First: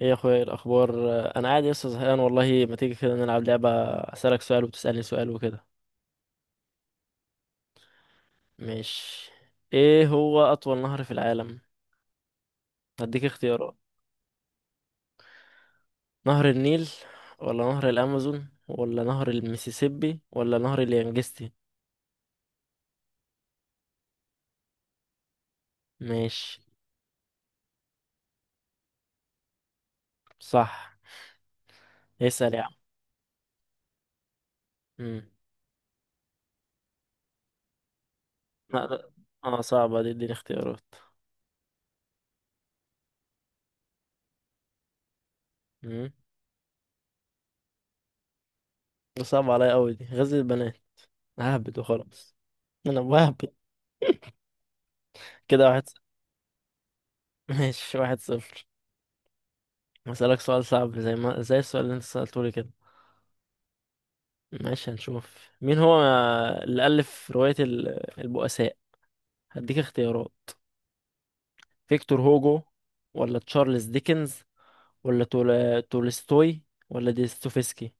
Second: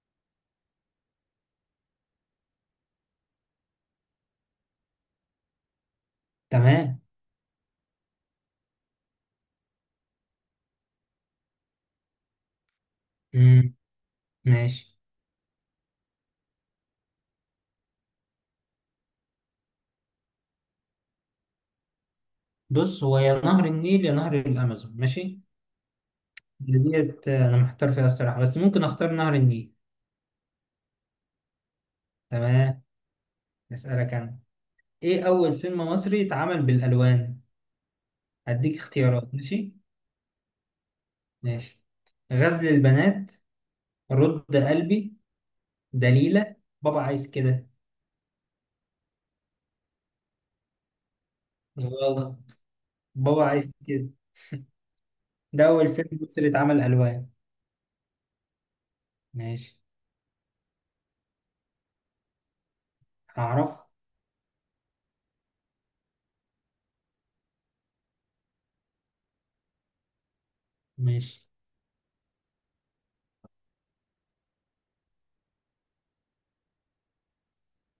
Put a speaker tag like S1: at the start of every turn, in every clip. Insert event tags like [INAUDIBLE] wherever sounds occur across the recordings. S1: ايه يا اخويا، إيه الاخبار؟ انا قاعد لسه زهقان والله. ما تيجي كده نلعب لعبه اسالك سؤال وتسالني سؤال وكده،
S2: تمام.
S1: مش؟ ايه هو اطول نهر في العالم؟ هديك
S2: مم.
S1: اختيارات.
S2: ماشي.
S1: نهر النيل ولا نهر الامازون ولا نهر المسيسيبي ولا نهر اليانجستي؟
S2: بص، هو يا نهر النيل يا نهر الامازون. ماشي،
S1: ماشي.
S2: ديت انا محتار فيها الصراحه، بس ممكن اختار نهر النيل.
S1: صح. اسال يا عم.
S2: تمام. اسالك انا.
S1: امم
S2: ايه اول فيلم مصري اتعمل بالالوان؟ هديك
S1: لا لا.
S2: اختيارات.
S1: اه
S2: ماشي.
S1: صعبه دي، اديني اختيارات.
S2: ماشي. غزل البنات، رد قلبي،
S1: امم
S2: دليلة، بابا عايز كده.
S1: ده صعب عليا قوي دي غزل البنات. ههبد وخلاص.
S2: غلط.
S1: انا
S2: بابا
S1: بهبد.
S2: عايز كده، ده
S1: كده واحد
S2: اول
S1: صفر.
S2: فيلم مصري اتعمل الوان.
S1: ماشي 1-0.
S2: ماشي.
S1: هسألك سؤال صعب زي ما زي السؤال اللي انت سألته لي كده.
S2: هعرف.
S1: ماشي هنشوف مين هو اللي ألف رواية البؤساء. هديك اختيارات.
S2: ماشي.
S1: فيكتور هوجو ولا تشارلز ديكنز ولا تولستوي ولا ديستوفسكي؟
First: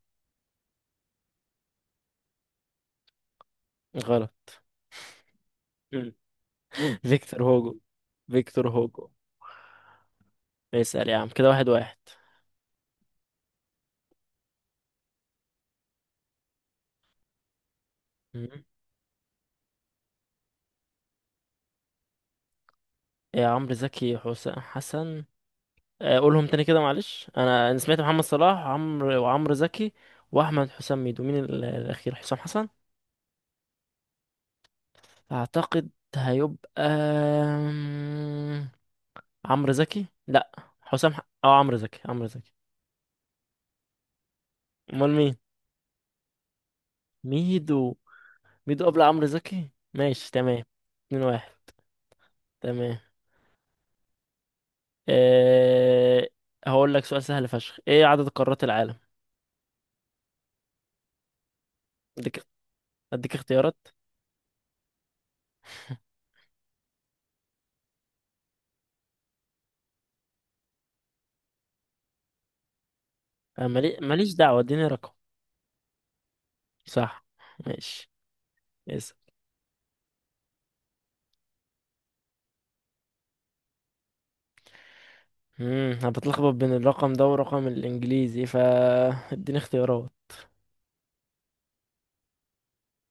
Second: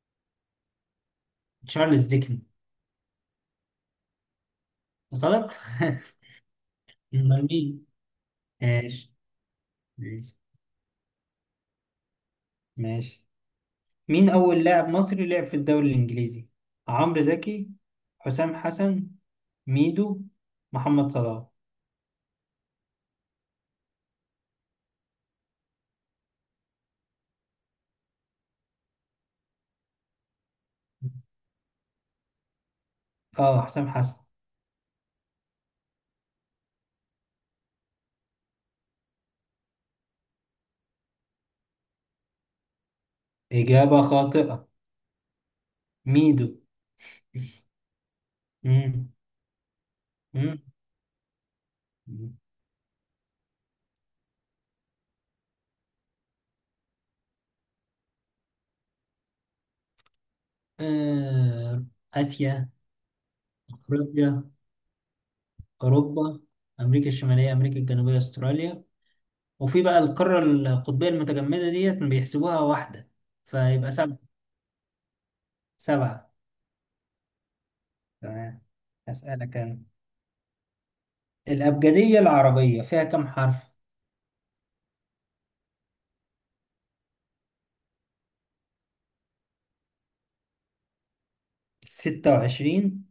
S2: تشارلز ديكن.
S1: غلط.
S2: غلط.
S1: مم.
S2: [LAUGHS]
S1: [LAUGHS] فيكتور
S2: امال
S1: هوجو.
S2: مين؟
S1: فيكتور هوجو.
S2: ماشي. ماشي.
S1: اسأل يا عم كده واحد واحد.
S2: ماشي. مين أول لاعب مصري لعب في الدوري الإنجليزي؟ عمرو زكي، حسام
S1: مم.
S2: حسن، ميدو، محمد صلاح.
S1: يا عمرو زكي حسام حسن. قولهم تاني كده، معلش انا سمعت محمد صلاح وعمرو زكي واحمد حسام ميدو. مين الاخير؟ حسام حسن
S2: اه حسام حسن.
S1: اعتقد. هيبقى عمرو زكي لا، حسام حق. اه عمرو زكي، عمرو زكي.
S2: إجابة خاطئة.
S1: امال مين؟
S2: ميدو.
S1: ميدو. ميدو قبل
S2: مم.
S1: عمرو زكي؟ ماشي
S2: مم.
S1: تمام. 2-1. تمام. أه... هقول لك سؤال سهل فشخ. ايه عدد قارات العالم؟
S2: آه،
S1: اديك.
S2: آسيا،
S1: اديك اختيارات.
S2: أفريقيا، أوروبا، أمريكا الشمالية، أمريكا الجنوبية، أستراليا. وفي بقى القارة القطبية المتجمدة ديت بيحسبوها واحدة،
S1: أه
S2: فيبقى 7.
S1: ماليش دعوة، اديني رقم.
S2: 7.
S1: صح. ماشي.
S2: تمام.
S1: اسأل.
S2: أسألك أنا. الأبجدية العربية فيها كم حرف؟
S1: انا بتلخبط بين الرقم ده والرقم الانجليزي، فا اديني اختيارات.
S2: 26،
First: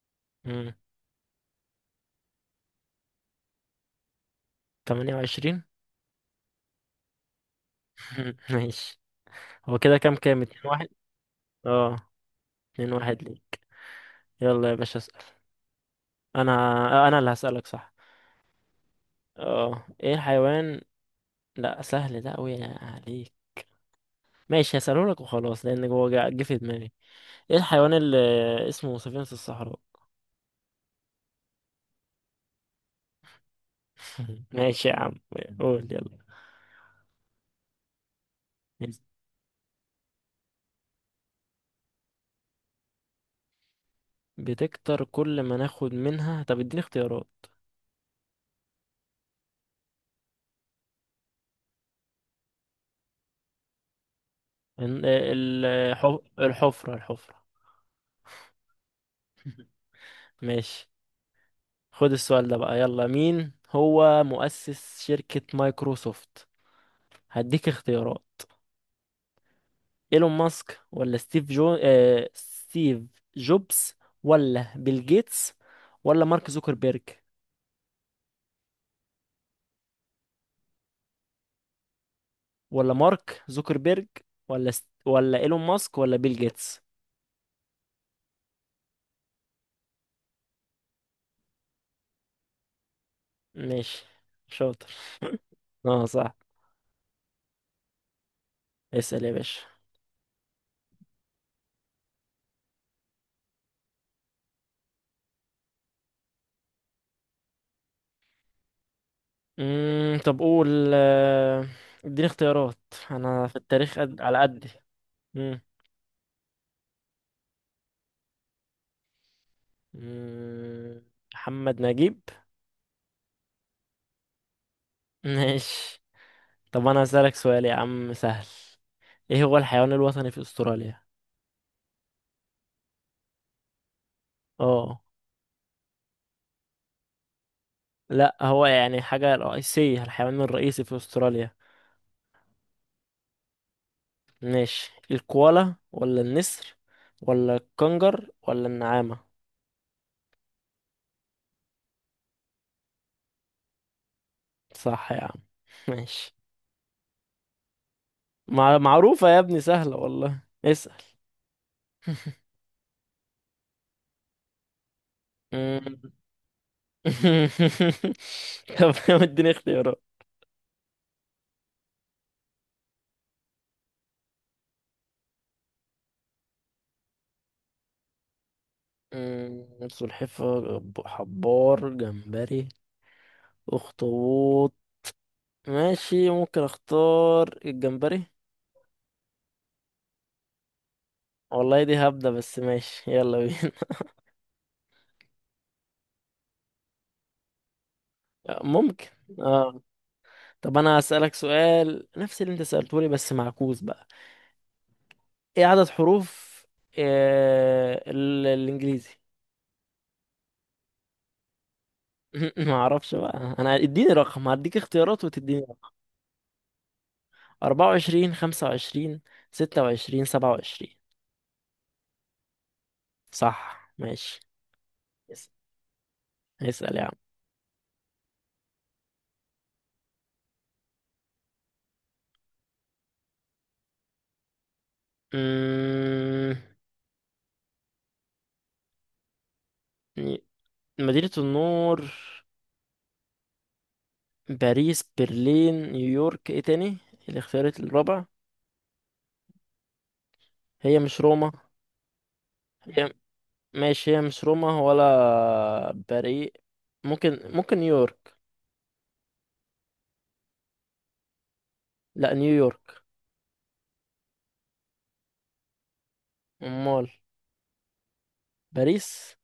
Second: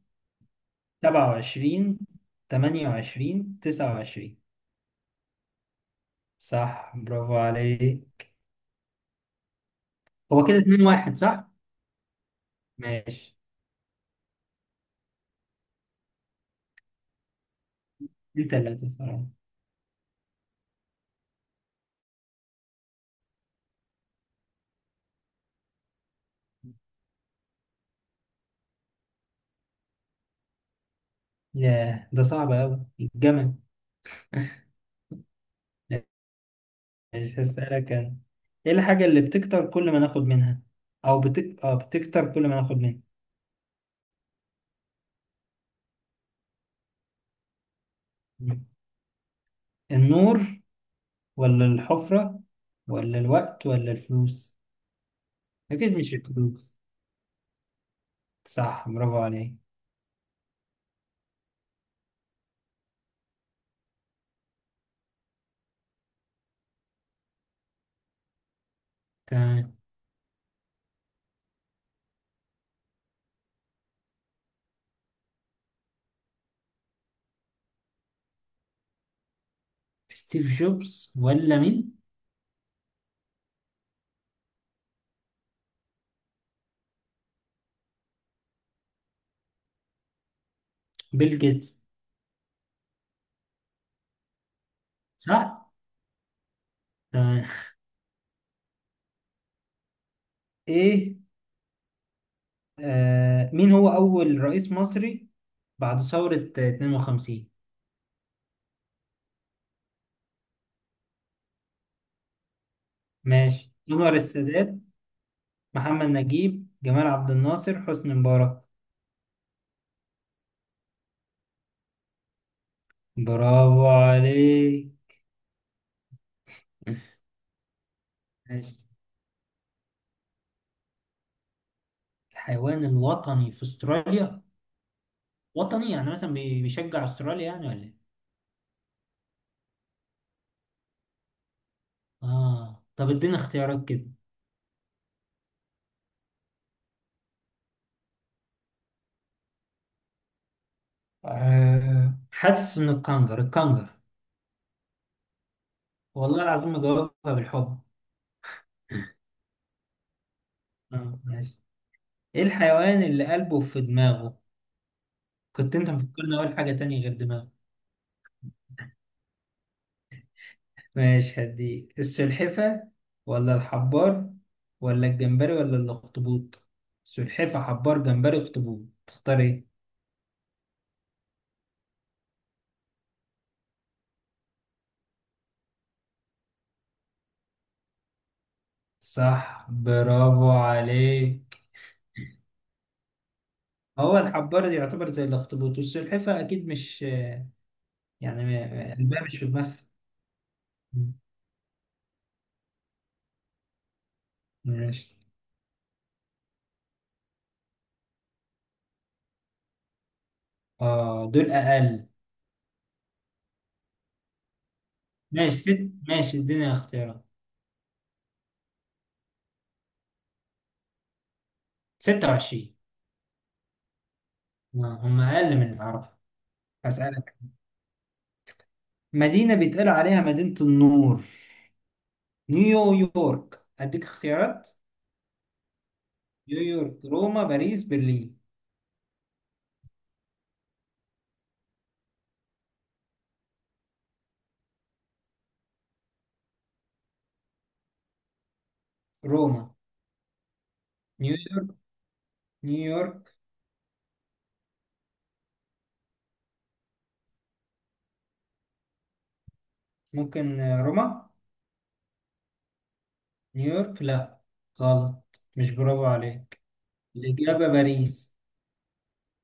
S1: مم.
S2: 27، 28، 29.
S1: 28.
S2: صح برافو عليك.
S1: [LAUGHS] ماشي. هو كده كام
S2: هو كده
S1: اتنين
S2: اتنين
S1: واحد
S2: واحد صح؟
S1: اه 2-1
S2: ماشي.
S1: ليك. يلا يا باشا اسأل. انا انا اللي هسألك، صح.
S2: دي تلاتة صراحة.
S1: اه ايه الحيوان؟ لا سهل ده اوي عليك. ماشي هسأله لك وخلاص لان هو جه في دماغي. ايه الحيوان اللي اسمه سفينة الصحراء؟
S2: ياه ده صعب أوي، الجمل.
S1: [LAUGHS] ماشي يا عم. قول يلا.
S2: ماشي هسألك أنا. إيه الحاجة اللي بتكتر كل ما ناخد منها؟ أو بتكتر كل ما ناخد منها.
S1: بتكتر كل ما ناخد منها؟ طب اديني اختيارات.
S2: النور ولا الحفرة ولا الوقت ولا الفلوس؟ أكيد مش الفلوس.
S1: الحفرة. الحفرة.
S2: صح برافو عليك.
S1: ماشي. خد السؤال ده بقى، يلا مين هو مؤسس شركة مايكروسوفت؟ هديك اختيارات.
S2: تمام.
S1: ايلون ماسك ولا ستيف جوبز ولا بيل جيتس ولا مارك زوكربيرج.
S2: ستيف جوبز ولا مين؟
S1: ولا مارك زوكربيرج ولا ولا ايلون ماسك ولا بيل جيتس.
S2: بيل جيتس.
S1: ماشي شاطر.
S2: صح؟
S1: اه صح.
S2: تمام.
S1: اسأل يا باشا.
S2: ايه. آه مين هو أول رئيس مصري بعد ثورة 52؟
S1: طب قول. آه، اديني اختيارات. انا في
S2: ماشي.
S1: التاريخ
S2: أنور
S1: على قدي.
S2: السادات،
S1: مم.
S2: محمد نجيب، جمال عبد الناصر، حسني مبارك.
S1: مم، محمد نجيب.
S2: برافو عليك.
S1: ماشي. طب انا هسألك سؤال يا عم سهل.
S2: ماشي.
S1: ايه هو الحيوان الوطني في استراليا؟
S2: الحيوان الوطني في استراليا.
S1: اه.
S2: وطني يعني مثلا بيشجع استراليا يعني ولا ايه؟
S1: لا هو يعني حاجة رئيسية، الحيوان الرئيسي في استراليا.
S2: اه طب ادينا اختيارات كده.
S1: ماشي الكوالا ولا النسر ولا الكنجر ولا النعامة؟
S2: آه. حاسس ان الكنجر، الكنجر.
S1: صح يا عم. ماشي.
S2: والله العظيم مجاوبها بالحب.
S1: معروفة يا ابني، سهلة والله. اسأل.
S2: اه ماشي. ايه الحيوان اللي قلبه في دماغه؟ كنت انت
S1: مم.
S2: مفكرني اقول حاجة تانية غير دماغه.
S1: [LAUGHS] طب اديني اختيارات.
S2: ماشي هديك. السلحفة ولا الحبار ولا الجمبري ولا الاخطبوط؟ سلحفة، حبار، جمبري، اخطبوط. تختار ايه؟
S1: سلحفاة، حبار، جمبري، اخطبوط. ماشي ممكن اختار الجمبري.
S2: صح برافو عليك.
S1: والله دي هبدة بس ماشي يلا بينا.
S2: هو الحبار يعتبر زي الاخطبوط، والسلحفة اكيد مش يعني
S1: [LAUGHS] ممكن.
S2: قلبها مش في دماغها.
S1: اه. طب انا هسألك سؤال نفس اللي انت سألته لي بس معكوس بقى.
S2: ماشي.
S1: ايه عدد حروف الانجليزي؟
S2: اه دول اقل.
S1: [LAUGHS] ما اعرفش بقى انا، اديني رقم. هديك اختيارات
S2: ماشي
S1: وتديني
S2: ست،
S1: رقم.
S2: ماشي الدنيا اختيارات.
S1: 24، 25، 26، 27؟
S2: 26.
S1: صح. ماشي.
S2: آه، هم
S1: اس-
S2: اقل من العرب.
S1: اسأل يا عم.
S2: هسألك. مدينة بيتقال عليها مدينة النور. نيويورك. أديك اختيارات.
S1: أمم،
S2: نيويورك، روما، باريس، برلين.
S1: مدينة النور. باريس، برلين، نيويورك، ايه تاني الاختيارات الرابع؟
S2: روما.
S1: هي مش روما.
S2: نيويورك.
S1: هي
S2: نيويورك.
S1: ماشي. هي مش روما ولا باريس. ممكن نيويورك.
S2: ممكن آه، روما.
S1: لا نيويورك.
S2: نيويورك لا. غلط. مش برافو عليك.
S1: امال؟
S2: الإجابة باريس.
S1: باريس.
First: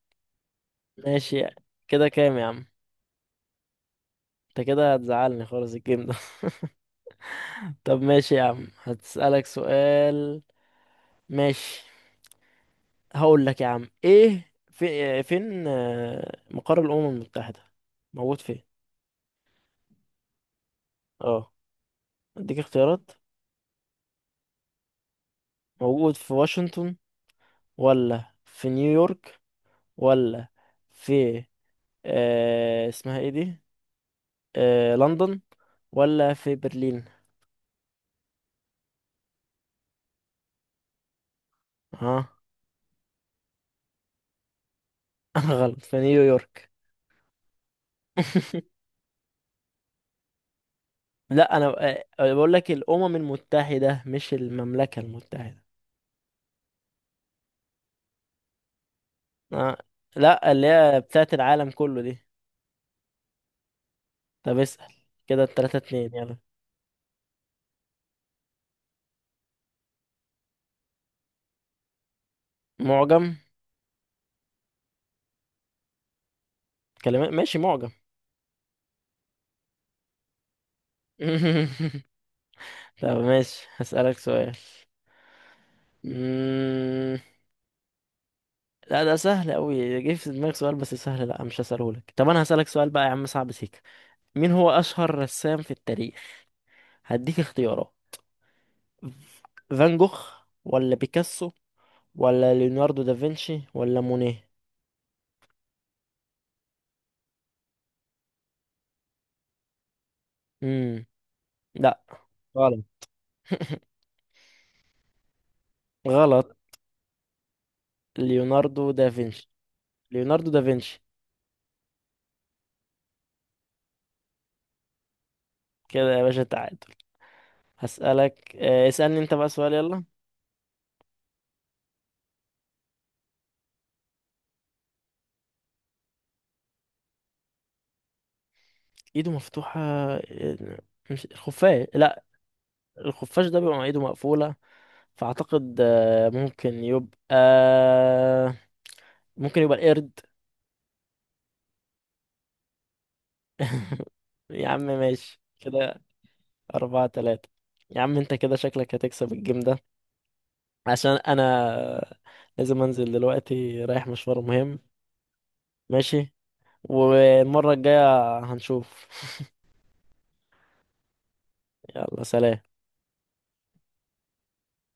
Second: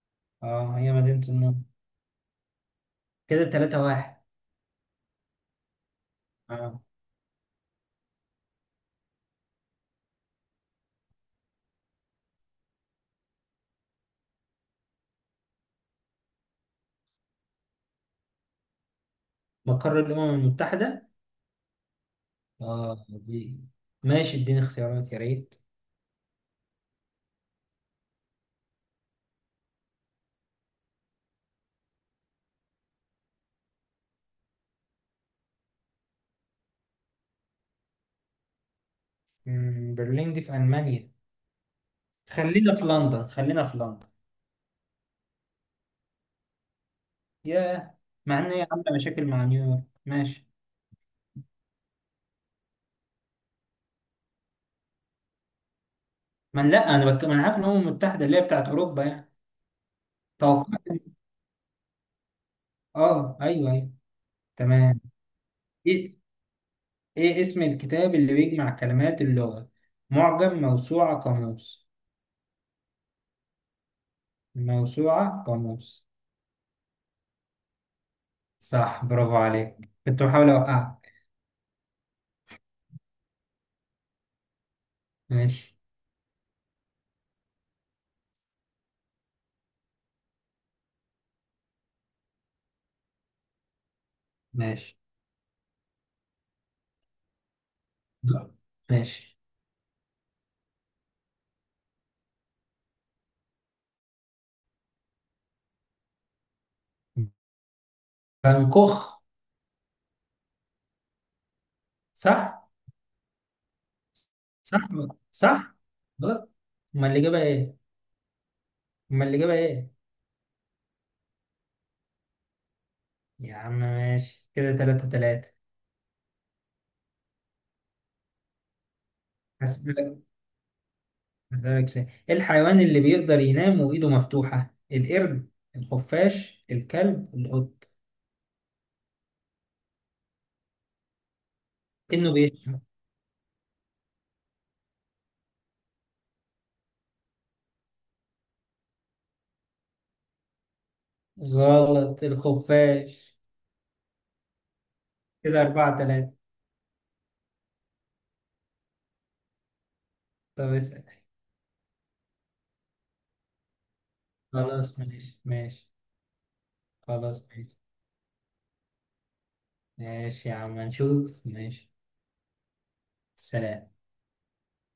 S2: اه هي مدينة
S1: ماشي.
S2: النور.
S1: كده كام يا عم؟
S2: كده 3-1.
S1: انت كده هتزعلني خالص الجيم ده. [LAUGHS]
S2: اه
S1: طب ماشي يا عم هتسألك سؤال. ماشي. هقول لك يا عم ايه، في فين مقر الأمم المتحدة؟ موجود فين؟
S2: مقر الأمم المتحدة.
S1: اه. اديك
S2: اه
S1: اختيارات.
S2: دي. ماشي اديني اختيارات يا ريت.
S1: موجود في واشنطن ولا في نيويورك ولا في اسمها ايه دي، لندن ولا في برلين.
S2: مم، برلين دي في ألمانيا.
S1: اه.
S2: خلينا في لندن، خلينا في لندن.
S1: [LAUGHS] انا غلط. في نيويورك.
S2: ياه. مع ان هي
S1: [LAUGHS]
S2: عامله مشاكل مع نيويورك. ماشي.
S1: لا انا بقول لك الامم المتحده مش المملكه المتحده.
S2: ما أنا- لا انا ما انا عارف ان الامم المتحده اللي هي بتاعت اوروبا يعني.
S1: آه. لا اللي
S2: توقعت.
S1: هي بتاعت العالم كله دي.
S2: اه ايوه ايوه.
S1: طب اسال.
S2: تمام.
S1: كده 3-2،
S2: ايه.
S1: يلا.
S2: ايه اسم الكتاب اللي بيجمع كلمات اللغه؟ معجم، موسوعه، قاموس.
S1: معجم
S2: موسوعه قاموس.
S1: كلمات. ماشي معجم.
S2: صح برافو عليك. كنت بحاول اوقعك.
S1: [LAUGHS] طب ماشي هسألك سؤال.
S2: ماشي.
S1: مم... لا ده سهل قوي، جه في دماغي سؤال بس سهل، لا مش هسأله لك. طب انا هسألك سؤال بقى يا عم صعب سيكا. مين هو
S2: ماشي.
S1: أشهر رسام في التاريخ؟ هديك اختيارات.
S2: ماشي.
S1: فان جوخ ولا بيكاسو ولا ليوناردو دافنشي ولا مونيه؟
S2: بنكوخ.
S1: امم لا.
S2: صح.
S1: غلط. [LAUGHS]
S2: صح. صح.
S1: غلط.
S2: غلط. امال الاجابه ايه؟
S1: ليوناردو
S2: امال
S1: دافنشي.
S2: الاجابه ايه؟
S1: ليوناردو دافنشي.
S2: يا عم ماشي كده 3-3.
S1: كده يا باشا تعادل. هسألك اسألني انت بقى سؤال يلا.
S2: هسألك. هسألك سؤال. إيه الحيوان اللي بيقدر ينام وإيده مفتوحة؟ القرد، الخفاش، الكلب، القط.
S1: ايده مفتوحة مش الخفاش لا.
S2: إنه بيشرب.
S1: الخفاش ده بيبقى مع ايده مقفولة. فأعتقد ممكن يبقى ممكن يبقى القرد.
S2: غلط، الخفاش.
S1: [LAUGHS] يا عم ماشي.
S2: كده أربعة
S1: كده
S2: تلاتة
S1: 4-3. يا عم انت كده شكلك هتكسب الجيم ده.
S2: طب اسأل.
S1: عشان انا لازم انزل دلوقتي رايح مشوار مهم.
S2: خلاص ماشي. ماشي.
S1: ماشي.
S2: خلاص
S1: والمرة
S2: ماشي.
S1: الجاية هنشوف.
S2: ماشي يا عم نشوف. ماشي.
S1: [LAUGHS] يلا سلام.
S2: سلام.